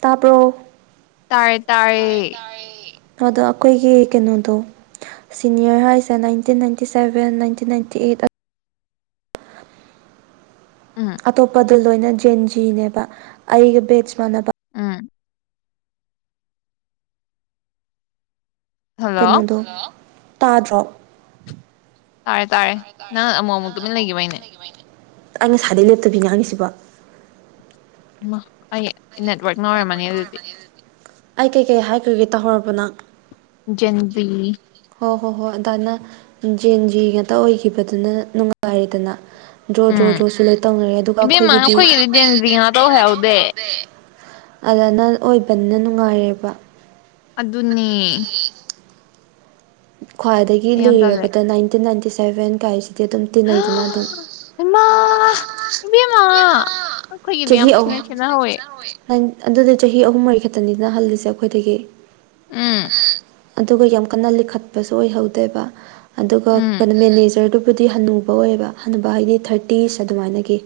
ꯇꯥꯕꯔꯣ ꯇꯥꯔꯦ ꯇꯥꯔꯦ ꯑꯗꯣ ꯑꯩꯈꯣꯏꯒꯤ ꯀꯩꯅꯣꯗꯣ ꯁꯤꯅꯤꯌꯔ ꯍꯥꯏꯁꯦ nineteen ninety seven nineteen ninety eight ꯎꯝ ꯑꯇꯣꯞꯄꯗ ꯂꯣꯏꯅ ꯖꯦꯟꯖꯤꯅꯦꯕ ꯑꯩꯒ ꯕꯦꯠꯁ ꯃꯥꯟꯅꯕ ꯎꯝ ꯍꯜꯂꯣ ꯀꯩꯅꯣꯗꯣ ꯍꯜꯂꯣ ꯇꯥꯗ꯭ꯔꯣ ꯇꯥꯔꯦ ꯇꯥꯔꯦ ꯅꯪ ꯑꯃꯨꯛ ꯑꯃꯨꯛ ꯇꯨꯃꯤꯟ ꯂꯩꯒꯤꯕꯩꯅꯦ ꯑꯩ ꯉꯁꯥꯏꯗꯩ ꯂꯦꯞꯇꯕꯤ ꯉꯥꯡꯉꯤꯁꯤꯕꯣ ꯑꯩ ꯅꯦꯠꯋꯥꯔꯛꯅ ꯑꯣꯏꯔꯝꯃꯅꯤ ꯑꯗꯨꯗꯤ ꯑꯩ ꯀꯩꯀꯩ ꯍꯥꯏꯈꯔꯒꯦ ꯇꯥꯍꯧꯔꯕꯣ ꯅꯪ ꯖꯦꯟꯖꯤ ꯍꯣꯏ ꯍꯣ ꯍꯣꯏ ꯑꯗꯥꯏꯅ ꯖꯦꯟꯖꯤ ꯉꯥꯛꯇ ꯑꯣꯏꯈꯤꯕꯗꯨꯅ ꯅꯨꯡꯉꯥꯏꯔꯦꯗꯅ ꯗ꯭ꯔꯣ ꯗ꯭ꯔꯣ ꯎꯝ ꯗ꯭ꯔꯣꯁꯨ ꯂꯣꯏ ꯇꯧꯅꯔꯦ ꯑꯗꯨꯒ ꯑꯩꯈꯣꯏꯒꯤꯗꯤ ꯖꯦꯟꯖꯤ ꯉꯥꯛ ꯑꯣꯏꯍꯧꯗꯦ ꯑꯗꯥꯏꯅ ꯑꯣꯏꯕꯅ ꯅꯨꯡꯉꯥꯏꯔꯦꯕ ꯑꯗꯨꯅꯦ ꯈ꯭ꯋꯥꯏꯗꯒꯤ ꯑꯩ ꯌꯥꯝ ꯇꯜꯂꯦ ꯂꯤꯔꯕꯗ ꯅꯥꯏꯟꯇꯤꯟ ꯅꯥꯏꯟꯇꯤ ꯁꯚꯦꯟꯒꯥꯏꯁꯤꯗꯤ ꯑꯗꯨꯝ ꯇꯤꯟꯅꯩꯗꯅ ꯑꯗꯨꯝ ꯏꯃꯥ ꯏꯕꯦꯝꯃ ꯑꯩꯈꯣꯏꯒꯤꯗꯤ ꯌꯥꯝ ꯆꯍꯤ ꯑꯍꯨꯝ ꯊꯤꯅ ꯈꯦꯠꯅꯍꯧꯋꯦ ꯑꯗꯨꯗꯤ ꯆꯍꯤ ꯑꯍꯨꯝ ꯃꯔꯤ ꯈꯛꯇꯅꯤꯗꯅ ꯍꯜꯂꯤꯁꯦ ꯑꯈꯣꯏꯗꯒꯤ ꯎꯝ ꯑꯗꯨꯒ ꯌꯥꯝ ꯀꯟꯅ ꯂꯤꯈꯠꯄꯁꯨ ꯑꯣꯏꯍꯧꯗꯦꯕ ꯑꯗꯨꯒ ꯎꯝ ꯀꯩꯅꯣ ꯃꯦꯅꯦꯖꯔꯗꯨ ꯕꯨꯗꯤ ꯍꯟꯅꯨꯕ ꯑꯣꯏꯌꯦꯕ ꯍꯟꯅꯨꯕ ꯍꯥꯏꯗꯤ ꯊꯥꯔꯇꯤꯁ ꯑꯗꯨꯃꯥꯏꯅꯒꯤ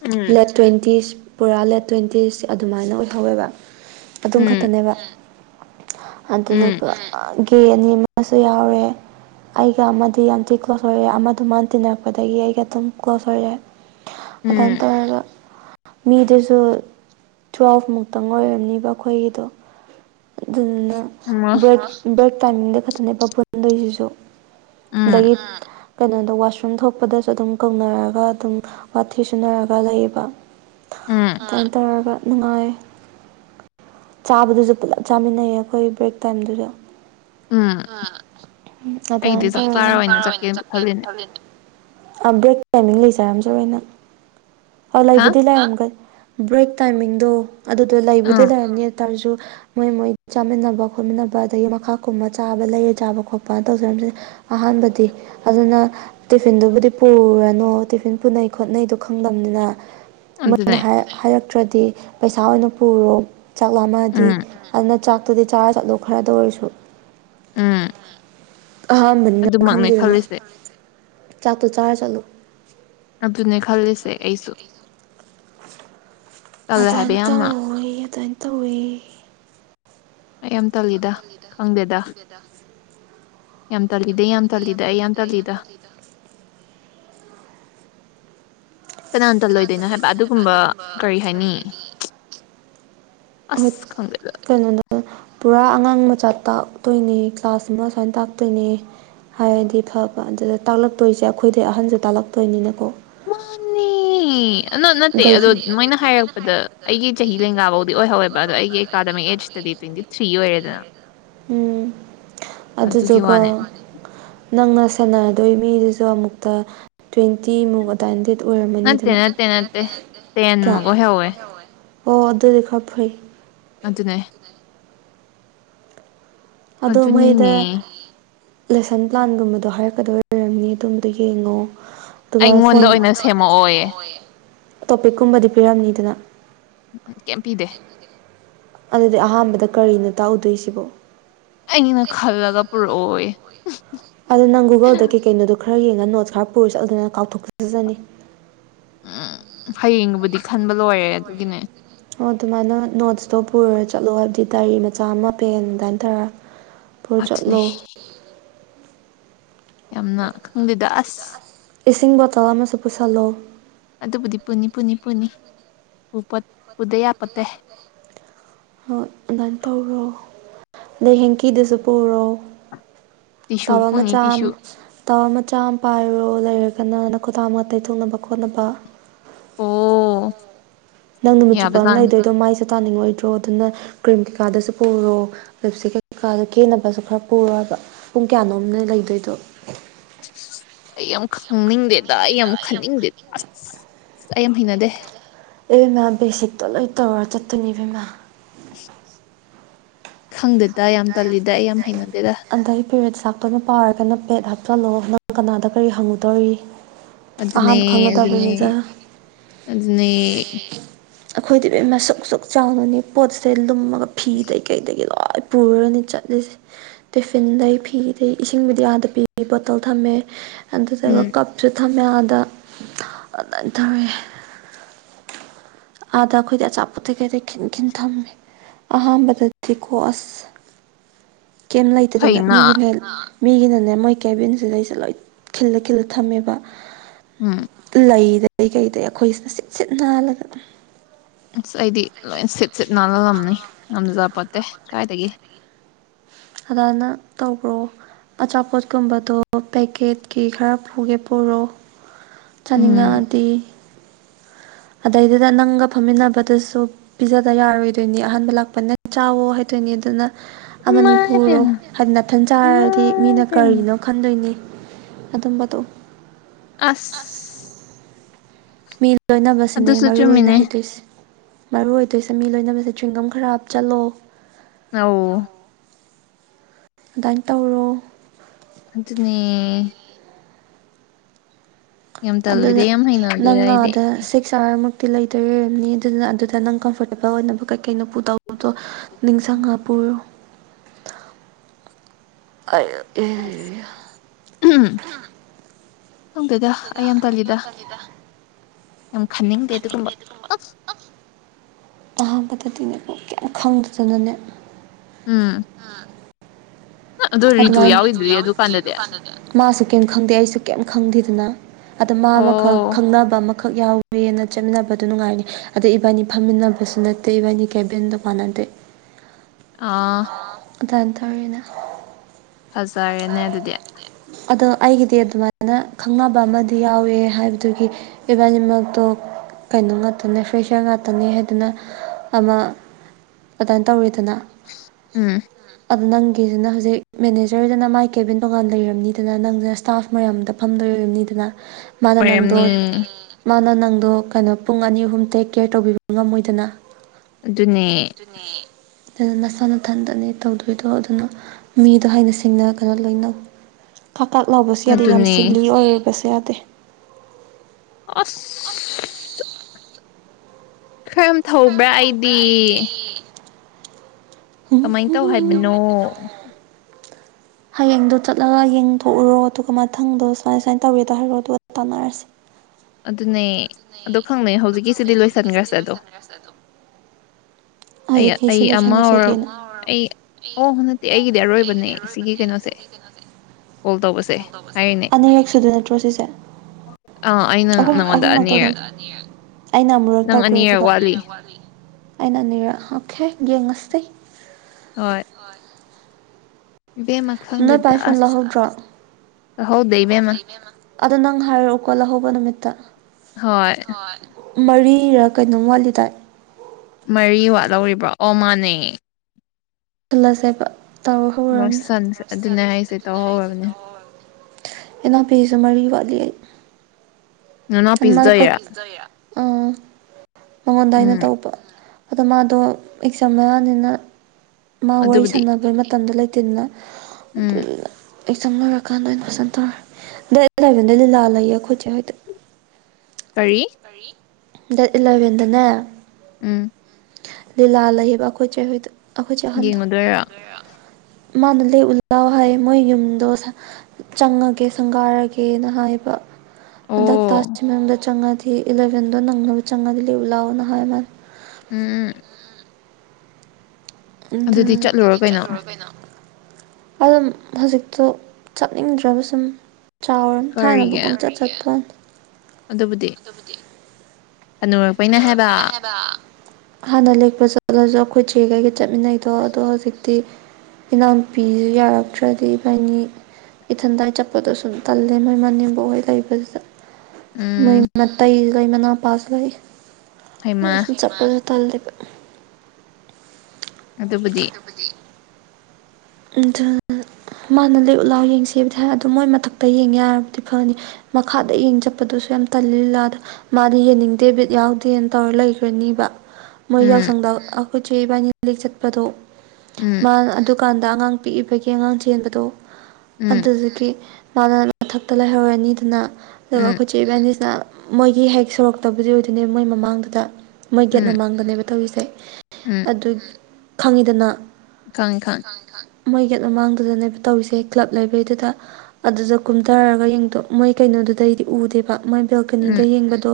ꯎꯝ ꯂꯦꯠ ꯇ꯭ꯋꯦꯟꯇꯤꯁ ꯄꯨꯔꯥ ꯂꯦꯠ ꯇ꯭ꯋꯦꯟꯇꯤꯁ ꯑꯗꯨꯃꯥꯏꯅ ꯑꯣꯏꯍꯧꯋꯦꯕ ꯑꯗꯨꯝ ꯎꯝ ꯈꯛꯇꯅꯦꯕ ꯎꯝ ꯑꯗꯨꯗꯨꯒ ꯒꯦ ꯑꯅꯤ ꯑꯃ ꯑꯃꯁꯨ ꯌꯥꯎꯔꯦ ꯑꯩꯒ ꯑꯃꯗꯤ ꯌꯥꯝ ꯊꯤ ꯀꯂꯣꯁ ꯑꯣꯏꯔꯦ ꯑꯃꯗꯣ ꯃꯥꯅ ꯇꯤꯟꯅꯔꯛꯄꯗꯒꯤ ꯑꯩꯒ ꯑꯗꯨꯝ ꯀꯂꯣꯁ ꯑꯣꯏꯔꯦ ꯑꯗꯥꯏ ꯎꯝ ꯇꯧꯔꯒ ꯃꯤꯗꯨꯁꯨ ꯇꯨꯋꯦꯜꯐ ꯃꯨꯛꯇꯪ ꯑꯣꯏꯔꯝꯅꯤꯕ ꯑꯩꯈꯣꯏꯒꯤꯗꯣ ꯑꯗꯨꯗꯨꯅ ꯎꯝꯃ ꯕ꯭ꯔꯦꯛ ꯕ꯭ꯔꯦꯛ ꯇꯥꯏꯃꯤꯡꯗ ꯈꯛꯇꯅꯦꯕ ꯄꯨꯟꯗꯣꯏꯁꯤꯁꯨ ꯎꯝ ꯑꯗꯒꯤ ꯀꯩꯅꯣꯗ ꯋꯥꯁꯔꯨꯝ ꯊꯣꯛꯄꯗꯁꯨ ꯑꯗꯨꯝ ꯀꯧꯅꯔꯒ ꯑꯗꯨꯝ ꯋꯥꯊꯤ ꯁꯨꯟꯅꯔꯒ ꯂꯩꯌꯦꯕ ꯎꯝ ꯑꯗꯥꯏ ꯇꯧꯔꯒ ꯅꯨꯡꯉꯥꯏ꯫ ꯆꯥꯕꯗꯨꯖꯨ ꯄꯨꯂꯕ ꯆꯥꯃꯤꯟꯅꯩꯌꯦ ꯑꯩꯈꯣꯏ ꯕꯦꯠ ꯇꯥꯏꯝꯗꯨꯗ꯫ ꯎꯝ ꯑ ꯎꯝ ꯑꯗꯨꯃꯥꯏꯇꯧꯔꯅꯤ ꯑꯩꯗꯤ ꯆꯥꯛ ꯆꯥꯔ ꯑꯣꯏꯅ ꯆꯠꯀꯦꯅ ꯈꯜꯂꯤꯅꯤ꯫ ꯑ ꯕꯔꯦꯛ ꯇꯥꯏꯃꯤꯡ ꯂꯩꯖꯔꯝꯖꯥꯔꯣꯏ ꯅꯪ ꯑꯣ ꯍꯥ ꯂꯩꯕꯨ ꯂꯩꯔꯝꯒ [unintelligible] ꯕ꯭ꯔꯦꯛ ꯇꯥꯏꯃꯤꯡꯗꯣ ꯑꯗꯨꯗꯣ ꯂꯩꯕꯨꯗꯤ ꯎꯝ ꯂꯩꯔꯝꯅꯤ ꯑꯗꯨ ꯑꯣꯏꯇꯥꯔꯖꯨ ꯃꯣꯏ ꯃꯣꯏ ꯆꯥꯃꯤꯟꯅꯕ ꯈꯣꯠꯃꯤꯟꯅꯕ ꯑꯗꯒꯤ ꯃꯈꯥ ꯀꯨꯝꯃ ꯆꯥꯕ ꯂꯩꯔ ꯆꯥꯕ ꯈꯣꯠꯄ ꯇꯧꯖꯔꯝ ꯖꯅꯤ꯫ ꯑꯍꯥꯟꯕꯗꯤ ꯑꯗꯨꯅ ꯇꯤꯐꯤꯟꯗꯨꯕꯨꯗꯤ ꯄꯨꯔꯨꯔꯅꯣ ꯇꯤꯐꯤꯟ ꯄꯨꯅꯩ ꯈꯣꯠꯅꯩꯗꯣ ꯈꯪꯗꯝꯅꯤꯅ꯫ ꯃꯣꯏꯅ ꯑꯗꯨꯅꯦ ꯍꯥꯏꯔꯛ ꯍꯥꯏꯔꯛꯇ꯭ꯔꯗꯤ ꯄꯩꯁꯥ ꯑꯣꯏꯅ ꯄꯨꯔꯣ ꯆꯥꯛ ꯂꯥꯝꯃꯛꯑꯗꯤ ꯎꯝ [unintelligible] ꯑꯗꯨꯅ ꯆꯥꯛ ꯑꯗꯨꯗꯤ ꯆꯥꯔ ꯆꯠꯂꯦ ꯈꯔꯗ ꯑꯣꯏꯔꯁꯨ꯫ ꯎꯝ [unintelligible] ꯑꯍꯥꯟꯕꯅꯤꯅ ꯑꯗꯨꯃꯛꯅꯦ ꯈꯪꯗꯦꯗꯅ ꯈꯜꯂꯤꯁꯦ ꯏꯝꯐꯥꯟ ꯆꯠ ꯆꯥꯛꯇꯣ ꯆꯥꯔ ꯆꯠꯂꯨ꯫ ꯑꯗꯨꯅꯦ ꯈꯜꯂꯤꯁꯦ ꯑꯩꯁꯨ꯫ ꯇꯜꯂꯦ ꯍꯥꯏꯕ ꯌꯥꯝꯅ ꯑꯗꯥꯏꯇꯧꯋꯤ [unintelligible] ꯑꯗꯥꯏꯇꯧꯋꯤ ꯑꯩ ꯌꯥꯝ ꯇꯜꯂꯤꯗ ꯈꯪꯗꯦꯗ꯫ ꯈꯪꯗꯦꯗ꯫ ꯌꯥꯝ ꯇꯜꯂꯤꯗ ꯌꯥꯝ ꯇꯜꯂꯤꯗ ꯑꯩ ꯌꯥꯝ ꯇꯜꯂꯤꯗ꯫ ꯀꯅꯥ ꯇꯜꯂꯣꯏꯗꯣꯏꯅꯣ ꯍꯥꯏꯕ ꯑꯗꯨꯒꯨꯝꯕ ꯀꯔꯤ ꯍꯥꯏꯅꯤ꯫ ꯍꯣꯏ ꯑꯁ ꯈꯪꯗꯦꯗꯥ꯫ [unintelligible] ꯄꯨꯔꯥ ꯑꯉꯥꯡ ꯃꯆꯥ ꯇꯥꯛꯇꯣꯏꯅꯦ ꯀ꯭ꯂꯥꯁ ꯑꯃ ꯁꯨꯃꯥꯏ ꯇꯥꯛꯇꯣꯏꯅꯦ꯫ ꯍꯥꯏꯔꯗꯤ ꯐꯕ ꯑꯗꯨꯗ ꯇꯥꯛꯂꯛꯇꯣꯏꯖꯦ ꯑꯩꯈꯣꯏꯗꯩ ꯑꯍꯟꯖꯨ ꯇꯥꯛꯂꯛꯇꯣꯏꯅꯤꯅꯀꯣ꯫ ꯃꯥꯅꯦ꯫ ꯅꯠ ꯅꯠꯇꯦ ꯑꯗꯣ ꯃꯣꯏꯅ ꯍꯥꯏꯔꯛꯄꯗ ꯑꯩꯒꯤ ꯆꯍꯤ ꯂꯦꯡꯒꯥꯕꯥꯎꯗꯤ ꯑꯣꯏꯍꯧꯋꯦꯕ ꯑꯗꯣ ꯑꯩꯒꯤ ꯑꯦꯀꯥꯗꯃꯤꯛ ꯑꯦꯖꯇꯗꯤ ꯇ꯭ꯋꯦꯟꯇꯤ ꯊ꯭ꯔꯤ ꯑꯣꯏꯔꯦꯗꯅ꯫ ꯎꯝ ꯑꯗꯨꯒꯤ ꯑꯗꯨꯗꯨꯒ ꯋꯥꯅꯦ [unintelligible] ꯅꯪꯅ ꯁꯦꯟꯅꯗꯣꯏ ꯃꯤꯗꯨꯖꯨ ꯑꯃꯨꯛꯇ ꯇ꯭ꯋꯦꯟꯇꯤꯃꯨꯡ ꯑꯗꯥꯏꯅꯗꯤ ꯅꯠꯇꯦ ꯑꯣꯏꯔꯝꯃꯅꯤꯗꯅ ꯅꯠ ꯅꯠꯇꯦ ꯇꯦ ꯅꯠꯇꯦ ꯀꯌꯥ ꯇꯦꯟꯃꯨꯛ ꯇꯦꯟ ꯑꯣꯏꯍꯧꯋꯦ [unintelligible] ꯌꯧꯋꯦ ꯑꯣ ꯑꯗꯨꯗꯤ ꯈ ꯐꯩ꯫ ꯑꯗꯨꯅꯦ꯫ ꯑꯗꯨ ꯃꯣꯏꯗ ꯑꯗꯨꯅꯤꯅꯦ [unintelligible] ꯂꯦꯁꯟ ꯄ꯭ꯂꯥꯟꯒꯨꯝꯕꯗꯣ ꯍꯥꯏꯔꯛꯀꯗꯣꯏ ꯑꯣꯏꯔꯝꯅꯤ ꯑꯗꯨꯝꯕꯗꯣ ꯌꯦꯡꯉꯣ꯫ ꯑꯗꯨꯒ ꯐꯣꯟ ꯑꯩꯉꯣꯟꯗ ꯑꯣꯏꯅ ꯁꯦꯝꯃꯛꯑꯣꯌꯦ ꯇꯣꯄꯤꯛꯀꯨꯝꯕꯗꯤ ꯄꯤꯔꯝꯅꯤꯗꯅ꯫ ꯀꯩꯏꯝ ꯄꯤꯗꯦ꯫ ꯑꯗꯨꯗꯤ ꯑꯍꯥꯟꯕꯗ ꯀꯔꯤꯅꯣ ꯇꯥꯛꯑꯨꯗꯣꯏꯁꯤꯕꯣ꯫ ꯑꯩꯒꯤꯅ ꯈꯜꯂꯒ ꯄꯨꯔꯛꯑꯣꯌꯦ꯫ ꯑꯗꯣ ꯅꯪ ꯒꯨꯒꯜꯗ ꯀꯩ ꯀꯩꯅꯣꯗꯣ ꯈꯔ ꯌꯦꯡꯉꯒ ꯅꯣꯠꯁ ꯈꯔ ꯄꯨꯔ ꯆꯠꯂꯨꯅ ꯀꯥꯎꯊꯣꯛꯆꯥꯖꯅꯤ꯫ ꯍꯌꯦꯡꯒꯤꯕꯨꯗꯤ ꯈꯟꯕ ꯂꯣꯏꯔꯦ ꯑꯗꯨꯒꯤꯅꯦ꯫ ꯑꯣ ꯑꯗꯨꯃꯥꯏꯅ ꯅꯣꯠꯁꯇꯣ ꯄꯨꯔ ꯆꯠꯂꯣ ꯍꯥꯏꯕꯗꯤ ꯗꯥꯏꯔꯤ ꯃꯆꯥ ꯑꯃ ꯄꯦꯟ ꯑꯗꯥꯏ ꯇꯧꯔ꯫ ꯄꯨꯔ ꯑꯗꯨꯅꯦ꯫ ꯆꯠꯂꯣ ꯌꯥꯝꯅ ꯈꯪꯗꯦꯗ ꯑꯁ꯫ ꯏꯁꯤꯡ ꯕꯣꯇꯜ ꯑꯃꯁꯨ ꯄꯨꯁꯜꯂꯣ꯫ ꯑꯗꯨꯕꯨꯗꯤ ꯄꯨꯅꯤ ꯄꯨꯅꯤ ꯄꯨꯅꯤ ꯄꯨꯄꯠ ꯄꯨꯗ ꯌꯥꯄꯣꯠꯇꯦ꯫ ꯍꯣꯏ ꯑꯗꯥꯏ ꯇꯧꯔꯣ ꯑꯗꯩ ꯍꯦꯡꯀꯤꯗꯨꯁꯨ ꯄꯨꯔꯣ꯫ ꯇꯤꯁꯨ ꯇꯋꯦꯜ ꯄꯨꯅꯤ ꯃꯆꯥꯝ꯫ ꯇꯤꯁꯨ ꯇꯋꯥꯜ ꯃꯆꯥ ꯑꯃ ꯄꯥꯏꯔꯣ ꯂꯩꯔꯒꯅ ꯅꯈꯨꯠ ꯍꯥꯝꯃ ꯇꯩꯊꯣꯛꯅꯕ ꯈꯣꯠꯅꯕ꯫ ꯑꯣ꯫ ꯅꯪ ꯅꯨꯃꯤꯠ ꯆꯨꯞꯄ ꯑꯃ ꯌꯥꯕꯖꯥꯠꯅꯤ ꯂꯩꯗꯣꯏꯗꯣ ꯃꯥꯏꯁꯦ ꯇꯥꯅꯤꯡꯉꯣꯏꯗ꯭ꯔꯣ ꯑꯗꯨꯅ ꯀ꯭ꯔꯤꯝ ꯀꯤꯀꯥꯗꯨꯁꯨ ꯄꯨꯔꯣ꯫ ꯂꯤꯞꯁꯇꯤꯛ ꯀꯩꯀꯥꯗꯣ ꯀꯦꯟꯅꯕꯁꯨ ꯈꯔ ꯄꯨꯔꯣ ꯍꯥꯏꯕ ꯄꯨꯡ ꯀꯌꯥꯅꯣꯝꯅꯦ ꯂꯩꯗꯣꯏꯗꯣ꯫ ꯑꯩ ꯌꯥꯝ ꯈꯪꯅꯤꯡꯗꯦꯗ ꯑꯩ ꯌꯥꯝ ꯈꯟꯅꯤꯡꯗꯦꯗ꯫ ꯑꯁ ꯑꯩ ꯌꯥꯝ ꯍꯩꯅꯗꯦ꯫ ꯑꯩ ꯅꯍꯥꯟ ꯕꯦꯁꯤꯛꯇꯣ ꯂꯣꯏ ꯇꯧꯔ ꯆꯠꯇꯣꯏꯅꯦ ꯏꯕꯦꯝꯃꯥ꯫ ꯈꯪꯗꯦꯗ ꯌꯥꯝ ꯇꯜꯂꯤꯗ ꯑꯩ ꯌꯥꯝ ꯍꯩꯅꯗꯦꯗ꯫ ꯑꯗꯩ ꯄꯦꯔꯦꯠ ꯂꯥꯛ ꯄꯅꯥ ꯄꯥꯔꯒꯅ ꯄꯦꯠ ꯍꯥꯞꯆꯤꯜꯂꯣ ꯅꯪ ꯀꯅꯥꯗ ꯀꯔꯤ ꯍꯪꯉꯨꯗꯧꯔꯤ꯫ ꯑꯗꯨꯅꯦ ꯑꯍꯥꯟꯕ ꯑꯗꯨꯅꯦ ꯈꯪꯅꯗꯕꯅꯤꯗ꯫ ꯑꯗꯨꯅꯦ꯫ ꯑꯩꯈꯣꯏꯗꯤ ꯃꯁꯨꯛ ꯑꯁꯨꯛ ꯆꯥꯎꯅꯅꯤ ꯄꯣꯠꯁꯦ ꯂꯨꯝꯃꯒ ꯐꯤꯗꯩ ꯀꯩꯗꯒꯤ ꯂꯣꯏ꯫ ꯄꯨꯔꯅꯤ ꯆꯠꯂꯤꯁꯦ꯫ ꯇꯤꯐꯤꯟꯗꯩ ꯐꯤꯗ ꯏꯁꯤꯡꯕꯨꯗꯤ ꯑꯥꯗ ꯄꯤ ꯕꯣꯇꯜ ꯊꯝꯃꯦ꯫ ꯑꯗꯨꯗꯨꯒ ꯎꯝ ꯀꯞꯁꯨ ꯊꯝꯃꯦꯗ ꯑꯗꯨꯃꯥꯏꯅ ꯇꯧꯋꯦ꯫ ꯑꯥꯗ ꯑꯩꯈꯣꯏꯗꯤ ꯑꯆꯥꯄꯣꯠꯠꯇꯩ ꯀꯩꯗ ꯈꯤꯟ ꯈꯤꯟ ꯊꯝꯃꯦ ꯑꯍꯥꯟꯕꯗꯗꯤ꯫ ꯁꯤꯀꯣꯁ ꯀꯦꯝ ꯂꯩꯇꯗꯅ ꯐꯩꯅ ꯃꯤꯒꯤ ꯍꯦꯜ꯫ ꯃꯤꯒꯤꯅꯅꯦ ꯃꯣꯏ ꯀꯦꯕꯤꯟꯁꯤꯗꯩꯁꯦ ꯂꯣꯏ ꯈꯤꯜꯂ ꯈꯤꯜꯂ ꯊꯝꯃꯦꯕ꯫ ꯎꯝ꯫ ꯂꯩꯗꯗꯒꯤ ꯀꯩꯗꯩ ꯑꯩꯈꯣꯏꯁꯤꯅ ꯁꯤꯠ ꯁꯤꯠ ꯅꯥꯜꯂꯒ ꯫ ꯑꯁ ꯑꯩꯗꯤ ꯂꯣꯏ ꯁꯤꯠ ꯁꯤꯠ ꯅꯥꯜꯍꯜꯂꯝꯅꯤ ꯉꯝꯖꯕꯄꯣꯠꯇꯦ ꯀꯥꯏꯗꯒꯤ꯫ ꯐꯖꯅ ꯇꯧꯕ꯭ꯔꯣ? ꯑꯆꯥꯄꯣꯠꯀꯨꯝꯕꯗꯣ ꯄꯦꯀꯦꯠꯀꯤ ꯈꯔ ꯄꯨꯒꯦ ꯄꯨꯔꯣ ꯎꯝ ꯆꯥꯅꯤꯡꯉꯛꯗꯤ꯫ ꯑꯗꯩꯗꯨꯗ ꯅꯪꯒ ꯐꯝꯃꯤꯟꯅꯕꯗꯨꯁꯨ ꯄꯤꯖꯗ ꯌꯥꯔꯣꯏꯗꯣꯏꯅꯤ ꯑꯍꯥꯟꯕ ꯂꯥꯛꯄꯅꯤ ꯆꯥꯋꯣ ꯍꯥꯏꯗꯣꯏꯅꯤ ꯑꯗꯨꯅ ꯑꯃꯅꯤ ꯏꯃꯥꯏ ꯄꯨꯔꯣ ꯄꯦꯝꯃ ꯍꯥꯏꯗꯤ ꯅꯥꯊꯟ ꯆꯥꯔꯗꯤ ꯏꯃꯥꯏ ꯃꯤꯅ ꯄꯦꯝꯃ ꯀꯔꯤꯅꯣ ꯈꯟꯗꯣꯏꯅꯤ ꯑꯗꯨꯝꯕꯗꯣ꯫ ꯑꯁ꯫ ꯃꯤ ꯂꯣꯏꯅꯕꯁꯤꯅꯦ ꯑꯗꯨꯁꯨ ꯃꯔꯨ ꯆꯨꯝꯃꯤꯅꯦ ꯑꯣꯏꯅ ꯍꯩꯇ꯭ꯔꯤꯁꯤ꯫ ꯃꯔꯨ ꯑꯣꯏꯗꯣꯏꯁꯦ ꯃꯤ ꯂꯣꯏꯅꯕꯁꯦ ꯆꯨꯏꯡꯒꯝ ꯈꯔ ꯍꯥꯞꯆꯜꯂꯣ꯫ ꯑꯧ꯫ ꯑꯗꯥꯏ ꯇꯧꯔꯣ꯫ ꯑꯗꯨꯅꯦ ꯌꯥꯝ ꯇꯜꯂꯤꯗ ꯑꯗꯨꯅ ꯌꯥꯝ ꯅꯪ ꯍꯩꯅꯗꯦꯗ ꯑꯩꯗꯤ ꯑꯗ ꯁꯤꯛ ꯆꯥ ꯑꯃꯨꯛꯇꯤ ꯂꯩꯗꯣꯏ ꯑꯣꯏꯔꯝꯅꯤ ꯑꯗꯨꯅ ꯑꯗꯨꯗ ꯅꯪ ꯀꯝꯐꯣꯔꯇꯦꯕꯜ ꯑꯣꯏꯅꯕ ꯀꯩ ꯀꯩꯅꯣ ꯄꯨꯗꯧꯗꯣ ꯅꯤꯡꯁꯤꯡꯉ ꯄꯨꯔꯣ꯫ ꯀꯩ ꯎꯍꯝ ꯑꯁ ꯌꯥ꯫ ꯎꯝ ꯈꯪꯗꯦꯗ ꯑꯩ ꯌꯥꯝ ꯇꯜꯂꯤꯗ꯫ ꯌꯥꯝ ꯈꯟꯅꯤꯡꯗꯦ ꯑꯗꯨꯒꯨꯝꯕ ꯑꯥ꯫ ꯑꯍꯥ ꯇꯥꯕꯗꯗꯤꯅꯦ ꯀꯩꯝ ꯈꯪꯗꯗꯅꯅꯦ꯫ ꯎꯝ꯫ ꯑꯗꯣ ꯔꯤꯇꯨ ꯑꯗꯨꯃꯥꯏ, ꯌꯥꯎꯔꯤꯗꯨꯗꯤ ꯌꯥꯎꯔꯤꯗꯨ ꯑꯗꯨꯀꯥꯟꯗꯗꯤ ꯅꯨꯄꯥꯗ꯫ ꯃꯥꯁꯨ ꯀꯩꯝ ꯈꯪꯗꯦ ꯑꯩꯁꯨ ꯀꯩꯝ ꯈꯪꯗꯦꯗꯅ ꯑꯗ ꯃꯥ ꯑꯃꯈꯛ ꯑꯣ ꯈꯪꯅꯕ ꯑꯃꯛ ꯈꯛ ꯌꯥꯎꯋꯦꯅ ꯆꯠꯃꯤꯟꯅꯕꯗꯣ ꯅꯨꯡꯉꯥꯏꯅꯤ ꯑꯗꯩ ꯏꯕꯥꯅꯤ ꯐꯝꯃꯤꯟꯅꯕꯁꯨ ꯅꯠꯇꯦ ꯏꯕꯥꯅꯤ ꯀꯦꯕꯤꯟꯗꯣ ꯃꯥꯟꯅꯗꯦ꯫ ꯑꯥ ꯑꯗꯥꯏꯟ ꯇꯧꯔꯤꯅꯣ ꯐꯖꯔꯦꯅꯦ ꯑꯗꯨꯗꯤ ꯑꯗꯣ ꯑꯩꯒꯤꯗꯤ ꯑꯗꯨꯃꯥꯏꯅ ꯈꯪꯅꯕ ꯑꯃꯗꯤ ꯌꯥꯎꯋꯦ ꯍꯥꯏꯕꯗꯨꯒꯤ ꯏꯕꯥꯅꯤꯃꯛꯇꯣ ꯀꯩꯅꯣ ꯉꯥꯛꯇꯅꯦ ꯐꯔꯦꯁꯔ ꯉꯥꯛꯇꯅꯦ ꯍꯥꯏꯗꯅ ꯑꯃ ꯑꯗꯥꯏ ꯇꯧꯔꯦꯗꯅ ꯎꯝ ꯑꯗꯣ ꯅꯪꯒꯤꯗꯨꯅ ꯍꯧꯖꯤꯛ ꯃꯦꯅꯦꯖꯔꯗꯨꯅ ꯃꯥꯏ ꯀꯦꯚꯟ ꯇꯣꯉꯥꯟ ꯂꯩꯔꯝꯅꯤꯗꯅ ꯅꯪꯅ ꯏꯁꯇꯥꯐ ꯃꯌꯥꯝꯗ ꯐꯝꯗꯣꯏꯑꯣꯏꯔꯝꯅꯤꯗꯅ ꯃꯥꯅ ꯅꯪꯗꯣ ꯑꯣꯏꯔꯝꯅꯤ ꯃꯥꯅ ꯅꯪꯗꯣ ꯀꯩꯅꯣ ꯄꯨꯡ ꯑꯅꯤ ꯑꯍꯨꯝ ꯇꯦꯛ ꯀꯦꯌꯔ ꯇꯧꯕꯤꯕ ꯉꯝꯃꯣꯏꯗꯅ ꯑꯗꯨꯅꯦ ꯑꯗꯨꯅꯦ ꯅꯁꯥ ꯅꯥꯊꯟꯗꯅꯦ ꯇꯧꯗꯣꯏꯗꯣ ꯑꯗꯨꯅ ꯃꯤꯗꯣ ꯍꯩꯅ ꯁꯤꯡꯅ ꯑꯗꯨꯂꯩꯅꯧ ꯐꯥꯛ ꯐꯥꯛꯛ ꯂꯥꯎꯕꯁꯨ ꯌꯥꯗꯦ ꯌꯥꯝ ꯑꯗꯨꯅꯦ ꯁꯤꯜꯂꯤ ꯑꯣꯏꯕꯁꯨ ꯌꯥꯗꯦ ꯑꯁ ꯀꯔꯝ ꯇꯧꯕ꯭ꯔꯥ ꯑꯩꯗꯤ ꯀꯃꯥꯏ ꯇꯧ ꯍꯥꯏꯕꯅꯣ ꯍꯌꯦꯡꯗꯣ ꯆꯠꯂꯒ ꯌꯦꯡꯊꯣꯛꯎꯔꯣ ꯑꯗꯨꯒ ꯃꯊꯪꯗꯣ ꯁꯨꯃꯥꯏ ꯁꯨꯃꯥꯏꯅ ꯇꯧꯋꯦꯗꯣ ꯍꯥꯏꯔꯣ ꯑꯗꯨꯒ ꯇꯥꯟꯅꯔꯁꯤ ꯑꯗꯨꯅꯦ ꯑꯗꯣ ꯈꯪꯅꯩ ꯍꯧꯖꯤꯛ ꯈꯪꯅꯩ ꯍꯧꯖꯤꯛꯀꯤꯁꯤꯗꯤ ꯂꯣꯏꯁꯟꯈ꯭ꯔꯁꯦ ꯑꯗꯨꯝ ꯑꯩ ꯑꯩ ꯑꯃ ꯂꯣꯏꯁꯟꯈ꯭ꯔꯁꯦ ꯑꯣꯏꯔꯕ ꯑꯗꯨꯒꯤꯅ ꯑꯩ ꯑꯣ ꯍꯟꯗꯛꯇꯤ ꯑꯩꯒꯤꯗꯤ ꯑꯔꯣꯏꯕꯅꯦ ꯁꯤꯒꯤ ꯀꯩꯅꯣꯁꯦ ꯀꯣꯜ ꯇꯧꯕꯁꯦ ꯍꯥꯏꯔꯤꯅꯦ ꯑꯅꯤꯔꯛ ꯁꯨꯗꯣꯏ ꯅꯠꯇ꯭ꯔꯣ ꯁꯤꯁꯦ ꯑꯥ ꯑꯩ ꯅꯪ ꯑꯍꯨꯝ ꯅꯪꯉꯣꯟꯗ ꯑꯍꯨꯝ ꯑꯅꯤꯔꯛ [unintelligible] ꯑꯩꯅ ꯑꯃꯨꯔꯛ ꯅꯪ ꯇꯧꯈ꯭ꯔꯦ ꯑꯅꯤꯔꯛ ꯑꯗꯨꯒ ꯋꯥꯠꯂꯤ ꯑꯩꯅ ꯑꯅꯤꯔꯛ ꯑꯣꯀꯦ ꯌꯦꯡꯉꯁꯦ ꯍꯣꯏ ꯏꯕꯦꯝꯃ ꯅꯣꯏ ꯈꯪꯗꯦꯗ ꯄꯥꯏꯐꯣꯟ ꯑꯁ ꯂꯧꯍꯧꯗ꯭ꯔꯣ ꯇꯧꯍꯧꯗꯦ ꯏꯕꯦꯝꯃ ꯑꯗꯣ ꯅꯪ ꯍꯥꯏꯔꯛꯑꯣꯀꯣ ꯂꯧꯍꯧꯕ ꯅꯨꯃꯤꯠꯇ ꯍꯣꯏ ꯃꯔꯤꯔꯥ ꯀꯩꯅꯣꯝ ꯋꯥꯠꯂꯤꯗꯥꯏ ꯃꯔꯤ ꯋꯥꯠꯂꯧꯔꯤꯕ꯭ꯔꯣ ꯑꯣ ꯃꯥꯅꯦ ꯁꯤꯜꯂꯁꯦꯕ ꯃꯣꯏ ꯇꯧꯍꯧꯔꯝꯅꯦ ꯁꯟꯁꯦ ꯑꯗꯨꯅꯦ ꯍꯥꯏꯁꯦ ꯇꯧꯍꯧꯔꯕꯅꯦ ꯏꯅꯥꯎꯄꯤꯁꯨ ꯃꯔꯤ ꯋꯥꯠꯂꯤ ꯅꯅꯥꯎꯄꯤꯁꯤꯗꯩꯔꯥ [unintelligible] ꯎꯝ ꯃꯉꯣꯟꯗ ꯑꯩꯅ ꯎꯝ ꯇꯧꯕ ꯑꯗꯣ ꯃꯥꯗꯣ ꯑꯦꯛꯖꯥꯝ ꯃꯌꯥꯅꯤꯅ ꯃꯥ ꯋꯥꯔꯤ ꯑꯗꯨꯕꯨꯗꯤ ꯁꯥꯟꯅꯕꯩ ꯃꯇꯝꯗꯣ ꯂꯩꯇꯦꯗꯅ ꯑꯗꯨ ꯎꯝ ꯑꯦꯛꯖꯝ ꯂꯣꯏꯔꯀꯥꯟꯗ ꯑꯣꯏꯅ ꯐꯖꯅ ꯇꯧꯔ ꯗꯦꯗ ꯏꯜꯂꯕꯦꯟꯗ ꯂꯤꯂꯥ ꯂꯩꯌꯦ ꯈꯣꯏ ꯆꯦ ꯍꯣꯏꯗ ꯀꯔꯤ ꯗꯦꯗ ꯏꯂꯚꯦꯟꯗꯅꯦ ꯎꯝ ꯂꯤꯂꯥ ꯂꯩꯌꯦꯕ ꯑꯩꯈꯣꯏ ꯆꯦ ꯈꯣꯏ ꯆꯦ ꯑꯍꯟꯗꯣ ꯌꯦꯡꯉꯨꯗꯣꯏꯔꯥ ꯌꯦꯡꯉꯨꯗꯨꯏꯔꯣ ꯃꯥꯅ ꯂꯦꯛ ꯎ ꯂꯎ ꯍꯥꯏꯌꯦ ꯃꯣꯏ ꯌꯨꯝꯗꯣ ꯆꯪꯉꯒꯦ ꯁꯪꯒꯥꯔꯒꯦꯅ ꯍꯥꯏꯕ ꯍꯟꯗꯛ ꯑꯣ ꯎꯝ ꯇꯁꯤꯗ ꯆꯪꯉꯗꯤ ꯏꯂꯚꯦꯟꯗꯣ ꯅꯪꯅꯕ ꯆꯪꯉꯗꯤ ꯂꯦꯛꯎ ꯂꯥꯎꯅ ꯍꯥꯏꯕ ꯎꯝ ꯑꯗꯨ ꯑꯗꯨꯗꯤ ꯆꯠꯂꯨꯔꯣ ꯀꯩꯅꯣ ꯑꯗꯨꯝ ꯍꯧꯖꯤꯛꯇꯣ ꯆꯠꯅꯤꯡꯗ꯭ꯔꯕ ꯁꯨꯝ ꯆꯥꯎꯔ [inaudible] ꯊꯥꯏꯅꯕꯨ ꯀꯔꯤꯒꯤ ꯄꯪꯆꯠ ꯆꯠꯄ꯭ꯋꯥꯅꯤ ꯑꯗꯨꯕꯨꯗꯤ ꯍꯅꯨꯔꯛꯄꯩꯅ ꯍꯥꯏꯕ [unintelligible] ꯍꯥꯟꯅ ꯂꯦꯛꯄ ꯆꯠꯂꯁꯨ ꯑꯩꯈꯣꯏ ꯆꯦꯒ ꯑꯩꯒ ꯆꯠꯃꯤꯟꯅꯩꯗꯣ ꯑꯗꯣ ꯍꯧꯖꯤꯛꯇꯤ ꯏꯅꯥꯎꯄꯤꯁꯨ ꯌꯥꯔꯛꯇ꯭ꯔꯗꯤ ꯏꯕꯥꯟꯅꯤ ꯏꯊꯟꯗ ꯑꯩ ꯆꯠꯄꯗꯣ ꯁꯨꯝ ꯇꯜꯂꯦ ꯃꯣꯏ ꯃꯅꯦꯝꯕꯣꯛꯍꯣꯏ ꯂꯩꯕꯁꯤꯗ ꯃꯣꯏ ꯎꯝ ꯃꯇꯩ ꯂꯩ ꯃꯅꯥꯎꯄꯥꯁꯨ ꯂꯩ ꯍꯩꯃ ꯑꯗꯨ ꯁꯨꯝ ꯆꯠꯄꯗꯣ ꯇꯜꯂꯤꯕ ꯑꯗꯨꯕꯨꯗꯤ ꯕꯨꯗꯤ [inaudible] ꯃꯥꯅ ꯂꯦꯛꯎ ꯂꯥꯎ ꯌꯦꯡꯁꯦꯕꯨꯗꯤ ꯍꯥꯏ ꯑꯗꯣ ꯃꯣꯏ ꯃꯊꯛꯇ ꯌꯦꯡ ꯌꯥꯔꯕꯨꯗꯤ ꯐꯅꯤ ꯃꯈꯥꯗ ꯌꯦꯡ ꯆꯠꯄꯗꯨꯁꯨ ꯌꯥꯝ ꯇꯜꯂꯦ ꯂꯤꯂꯥꯗꯣ ꯃꯥꯗꯤ ꯌꯦꯡꯅꯤꯡꯗꯦ ꯕꯤꯠ ꯌꯥꯎꯗꯦꯅ ꯇꯧꯔ ꯂꯩꯈ꯭ꯔꯅꯤꯕ ꯃꯣꯏ ꯎꯝ ꯌꯥꯎꯁꯪꯗ ꯑꯩꯈꯣꯏ ꯆꯦ ꯏꯕꯥꯟꯅꯤ ꯂꯦꯛ ꯆꯠꯄꯗꯣ ꯎꯝ ꯑꯗꯨ ꯀꯥꯟꯗ ꯑꯉꯥꯡ ꯄꯤꯛꯏꯕꯒꯤ ꯑꯉꯥꯡ ꯆꯦꯟꯕꯗꯣ ꯎꯝ ꯑꯗꯨꯗꯨꯒꯤ ꯃꯥꯅ ꯃꯊꯛꯇ ꯂꯩꯍꯧꯔꯅꯤꯗꯅ ꯑꯗꯨꯒ ꯎꯝ ꯑꯩꯈꯣꯏ ꯆꯦ ꯏꯕꯥꯟꯅꯤꯁꯤꯅ ꯃꯣꯏꯒꯤ ꯍꯦꯛ ꯁꯣꯔꯣꯛꯇꯕꯨꯗꯤ ꯑꯣꯏꯗꯣꯏꯅꯦꯕ ꯃꯣꯏ ꯃꯃꯥꯡꯗꯨꯗ ꯃꯣꯏ ꯒꯦꯠ ꯎꯝ ꯃꯃꯥꯡꯗꯅꯦꯕ ꯇꯧꯔꯤꯁꯦ ꯎꯝ ꯑꯗꯨ ꯈꯪꯉꯤꯗꯅ ꯈꯪꯉꯦ ꯈꯪꯉꯦ ꯃꯣꯏ ꯒꯦꯠ ꯃꯃꯥꯡꯗꯨꯗꯅꯦꯕ ꯇꯧꯔꯤꯁꯦ ꯀ꯭ꯂꯕ ꯂꯩꯕꯩꯗꯨꯗ ꯑꯗꯨꯗ ꯀꯨꯝꯊꯔꯒ ꯌꯦꯡꯗꯣꯛ ꯃꯣꯏ ꯀꯩꯅꯣꯗꯨꯗꯩꯗꯤ ꯎꯗꯦꯕ ꯃꯣꯏ ꯎꯝ ꯕꯦꯜꯀꯣꯅꯤꯗꯩ ꯌꯦꯡꯕꯗꯣ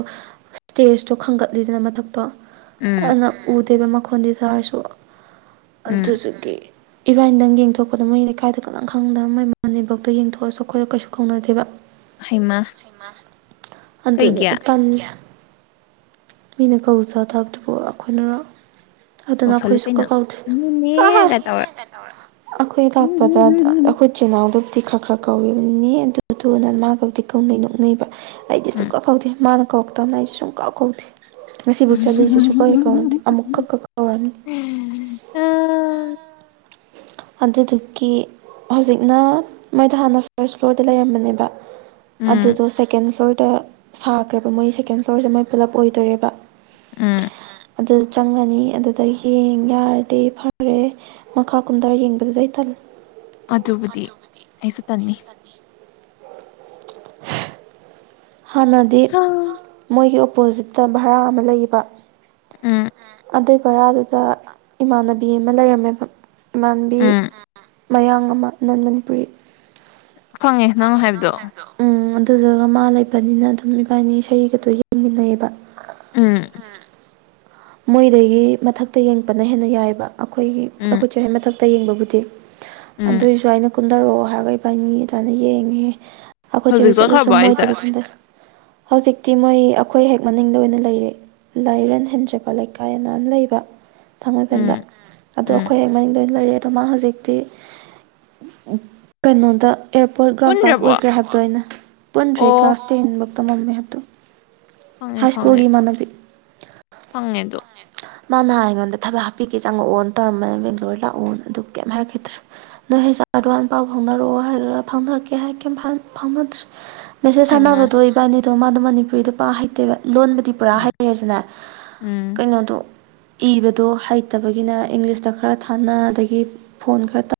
ꯁ꯭ꯇꯦꯖꯇꯣ ꯈꯟꯒꯠꯂꯤꯗꯅ ꯃꯊꯛꯇꯣ ꯎꯝ ꯑꯗꯨꯅ ꯎꯗꯦꯕ ꯃꯈꯣꯟꯗꯤ ꯇꯥꯔꯁꯨ ꯎꯝ ꯑꯗꯨꯗꯨꯒꯤ ꯏꯕꯥꯥꯟꯅꯤꯗꯪ ꯌꯦꯡ ꯊꯣꯛꯄꯗꯣ ꯃꯣꯏ ꯂꯩꯀꯥꯏꯗ ꯀꯅꯥꯝ ꯈꯪꯗꯝ ꯃꯣꯏ ꯃꯅꯦꯝꯕꯣꯛꯇꯣ ꯌꯦꯡꯊꯣꯛꯑꯁꯨ ꯑꯩꯈꯣꯏꯗ ꯀꯩꯁꯨ ꯀꯧꯅꯗꯦꯕ ꯍꯩꯃ ꯍꯩꯃꯥ ꯑꯗꯨꯅꯦ ꯀꯩꯒꯤ [inaudible] ꯃꯤꯅ ꯀꯧ ꯆꯔꯛꯇꯕꯗꯨꯕꯨ ꯑꯩꯈꯣꯏꯅꯔꯣ ꯑꯗꯨꯅ ꯀꯧꯁꯜꯂꯨ ꯑꯩꯈꯣꯏ ꯁꯨꯛꯀꯧ ꯀꯩꯅꯣ ꯀꯧꯗꯦ ꯅꯦꯅꯦ ꯒ ꯇꯧꯔ [inaudible] ꯑꯩꯈꯣꯏ ꯂꯥꯛꯄꯗ ꯎꯝ ꯑꯩꯈꯣꯏ ꯆꯦꯅꯥꯎꯗꯨꯕꯨꯗꯤ ꯈꯔ ꯈꯔ ꯀꯧꯏ ꯅꯤꯅꯦ ꯑꯗꯨ ꯐꯗꯥ ꯃꯥꯒꯕꯨꯗꯤ ꯀꯧꯅꯩ ꯅꯣꯛꯅꯩꯕ ꯑꯩꯗꯤ ꯁꯨꯡ ꯎꯝ ꯀꯧ ꯀꯧꯗꯦ ꯃꯥꯅ ꯀꯧꯔꯛꯇꯕꯅꯦ ꯑꯩꯁꯨ ꯁꯨꯡ ꯀꯧ ꯀꯧꯗꯦ ꯉꯁꯤꯕꯨ ꯆꯠꯂꯤꯁꯤꯁꯨ ꯁꯨꯛꯀꯧ ꯍꯦꯛ ꯀꯧꯅꯗꯦ ꯑꯃꯨꯛ ꯈꯛ ꯈꯛ ꯀꯧꯔꯝꯅꯤ [unintelligible] ꯑꯗꯨꯗꯨꯒꯤ ꯍꯧꯖꯤꯛꯅ ꯃꯣꯏꯗꯣ ꯍꯥꯟꯅ ꯐꯥꯔꯁ ꯐ꯭ꯂꯣꯔꯗ ꯂꯩꯔꯝꯕꯅꯦꯕ ꯎꯝ ꯑꯗꯨꯗꯣ ꯁꯦꯀꯦꯟ ꯐ꯭ꯂꯣꯔꯗ ꯁꯥꯈ꯭ꯔꯕ ꯃꯣꯏ ꯁꯦꯀꯦꯟ ꯐ꯭ꯂꯣꯔꯁꯦ ꯃꯣꯏ ꯄꯨꯜꯂꯞ ꯑꯣꯏꯗꯣꯔꯦꯕ ꯎꯝ ꯑꯗꯨꯗ ꯆꯪꯉꯅꯤ ꯑꯗꯨꯗ ꯌꯦꯡ ꯌꯥꯔꯗꯤ ꯐꯔꯦ ꯃꯈꯥ ꯀꯨꯝꯗꯔ ꯌꯦꯡꯕꯗꯨꯗꯤ ꯑꯩ ꯇꯜꯂꯦ ꯑꯗꯨꯕꯨꯗꯤ ꯑꯩꯁꯨ ꯇꯟꯅꯤ ꯍꯥꯟꯅꯗꯤ ꯎꯝ ꯃꯣꯏꯒꯤ ꯑꯣꯄꯣꯖꯤꯠꯇ ꯚꯔꯥ ꯑꯃ ꯂꯩꯕ ꯎꯝ ꯑꯗꯨꯏ ꯚꯔꯥꯗꯨꯗ ꯏꯃꯥꯟꯅꯕꯤ ꯑꯃ ꯂꯩꯔꯝꯃꯦꯕ ꯏꯃꯥꯟꯕꯤ ꯎꯝ ꯃꯌꯥꯡ ꯑꯃ ꯅꯟ ꯃꯅꯤꯄꯨꯔꯤ ꯈꯪꯉꯦ ꯅ [inaudible] ꯎꯝ ꯑꯗꯨꯗꯨꯒ ꯃꯥ ꯂꯩꯕꯅꯤꯅ ꯑꯗꯨꯝ ꯏꯕꯥꯅꯤ ꯏꯁꯩꯒꯗꯣ ꯌꯦꯡꯃꯤꯟꯅꯩꯑꯦꯕ꯫ ꯎꯝ ꯃꯣꯏꯗꯒꯤ ꯃꯊꯛꯇ ꯌꯦꯡꯉꯛꯄꯅ ꯍꯦꯟꯅ ꯌꯥꯏꯑꯦꯕ꯫ ꯑꯩꯈꯣꯏꯒꯤ ꯎꯝ ꯑꯈꯣꯏ ꯆꯨ ꯍꯦꯟ ꯃꯊꯛꯇ ꯌꯦꯡꯕꯕꯨꯗꯤ ꯎꯝ ꯑꯗꯨꯏꯁꯨ ꯑꯩꯅ ꯀꯨꯟꯊꯔꯛꯑꯣ ꯍꯥꯏꯔꯒ ꯐꯅꯤ ꯑꯗꯨꯃꯥꯏꯅ ꯌꯦꯡꯉꯦ ꯑꯈꯣꯏ ꯍꯧꯖꯤꯛ [inaudible] ꯆꯠꯂꯨ ꯁꯨꯝ ꯆꯠꯈ꯭ꯔꯕꯣ ꯃꯣꯏꯗ ꯍꯥꯏꯁꯦ ꯑꯗꯨꯝ [inaudible] ꯍꯧꯖꯤꯛꯇꯤ ꯃꯣꯏ ꯑꯩꯈꯣꯏ ꯍꯦꯛ ꯃꯅꯤꯡꯗ ꯑꯣꯏꯅ ꯂꯩꯔꯦ ꯂꯥꯏꯔꯟ ꯍꯦꯟꯖꯛ ꯑ ꯂꯩꯀꯥꯏꯅ ꯑꯃ ꯂꯩꯕ ꯊꯥꯡꯃꯩꯕꯟꯗ꯫ ꯎꯝ ꯑꯗꯣ ꯎꯝ ꯑꯈꯣꯏ ꯍ ꯃꯅꯤꯡ ꯂꯣꯏ ꯑꯣꯏꯅ ꯂꯩꯔꯦ ꯑꯗꯣ ꯃꯥ ꯍꯧꯖꯤꯛꯇꯤ ꯀꯩꯅꯣꯗ ꯑꯦꯌꯥꯔꯄꯣꯔꯠ ꯒ꯭ꯔꯥꯎꯟ ꯁꯇꯥꯐ ꯄꯨꯟꯗ꯭ꯔꯕꯣ ꯑꯣꯏꯈ꯭ꯔꯦ ꯍꯥꯏꯕꯗꯣ ꯑꯩꯅ ꯄꯨꯟꯗ꯭ꯔꯦ ꯑꯣ ꯀ꯭ꯂꯥꯁ ꯇꯦꯟꯐ ꯇꯃꯝꯃꯦ ꯍꯥꯏꯕꯗꯣ꯫ ꯍꯥꯏ ꯁ꯭ꯀꯨꯜꯒꯤ ꯏꯃꯥꯟꯅꯕꯤ꯫ ꯐꯪꯉꯦꯟ ꯃꯥ ꯅꯍꯥꯟ ꯑꯩꯉꯣꯟꯗ ꯊꯕꯛ ꯍꯥꯞꯄꯤꯒꯦ ꯆꯪꯉꯛꯑꯣꯅ ꯇꯧꯔꯝꯕꯅꯦ ꯕꯦꯡꯒ꯭ꯂꯣꯔ ꯂꯥꯛꯑꯣꯅ ꯑꯗꯨ ꯀꯩꯝ ꯍꯥꯏꯔꯛꯈꯤꯗ꯭ꯔꯦ꯫ ꯅꯣꯏ ꯍꯩ ꯆꯥꯔ ꯑꯗꯨꯋꯥꯏ ꯄꯥꯎ ꯐꯥꯎꯅꯔꯛꯑꯣ ꯍꯥꯏ ꯐꯥꯎꯅꯔꯛꯀꯦ ꯍꯥꯏ ꯀ ꯐꯥꯎꯅꯗ꯭ꯔꯦ꯫ ꯃꯦꯁꯦꯁ ꯍꯩꯃ ꯊꯥꯟꯅꯕꯗꯣ ꯏꯕꯥꯏꯅꯤꯗꯣ ꯃꯥꯗꯣ ꯃꯅꯤꯄꯨꯔꯤꯗꯣ ꯄꯥ ꯍꯩꯇꯦꯕ ꯂꯣꯟꯕꯗꯤ ꯄꯨꯔꯥ ꯎꯝ ꯍꯩꯔꯦꯁꯨꯅꯦ ꯎꯝ ꯀꯩꯅꯣꯗꯣ ꯏꯕꯗꯣ ꯍꯩꯇꯕꯒꯤꯅ ꯏꯪꯂꯤꯁꯇ ꯈꯔ ꯊꯥꯅ ꯑꯗꯒꯤ ꯐꯣꯟ ꯈꯔ ꯇ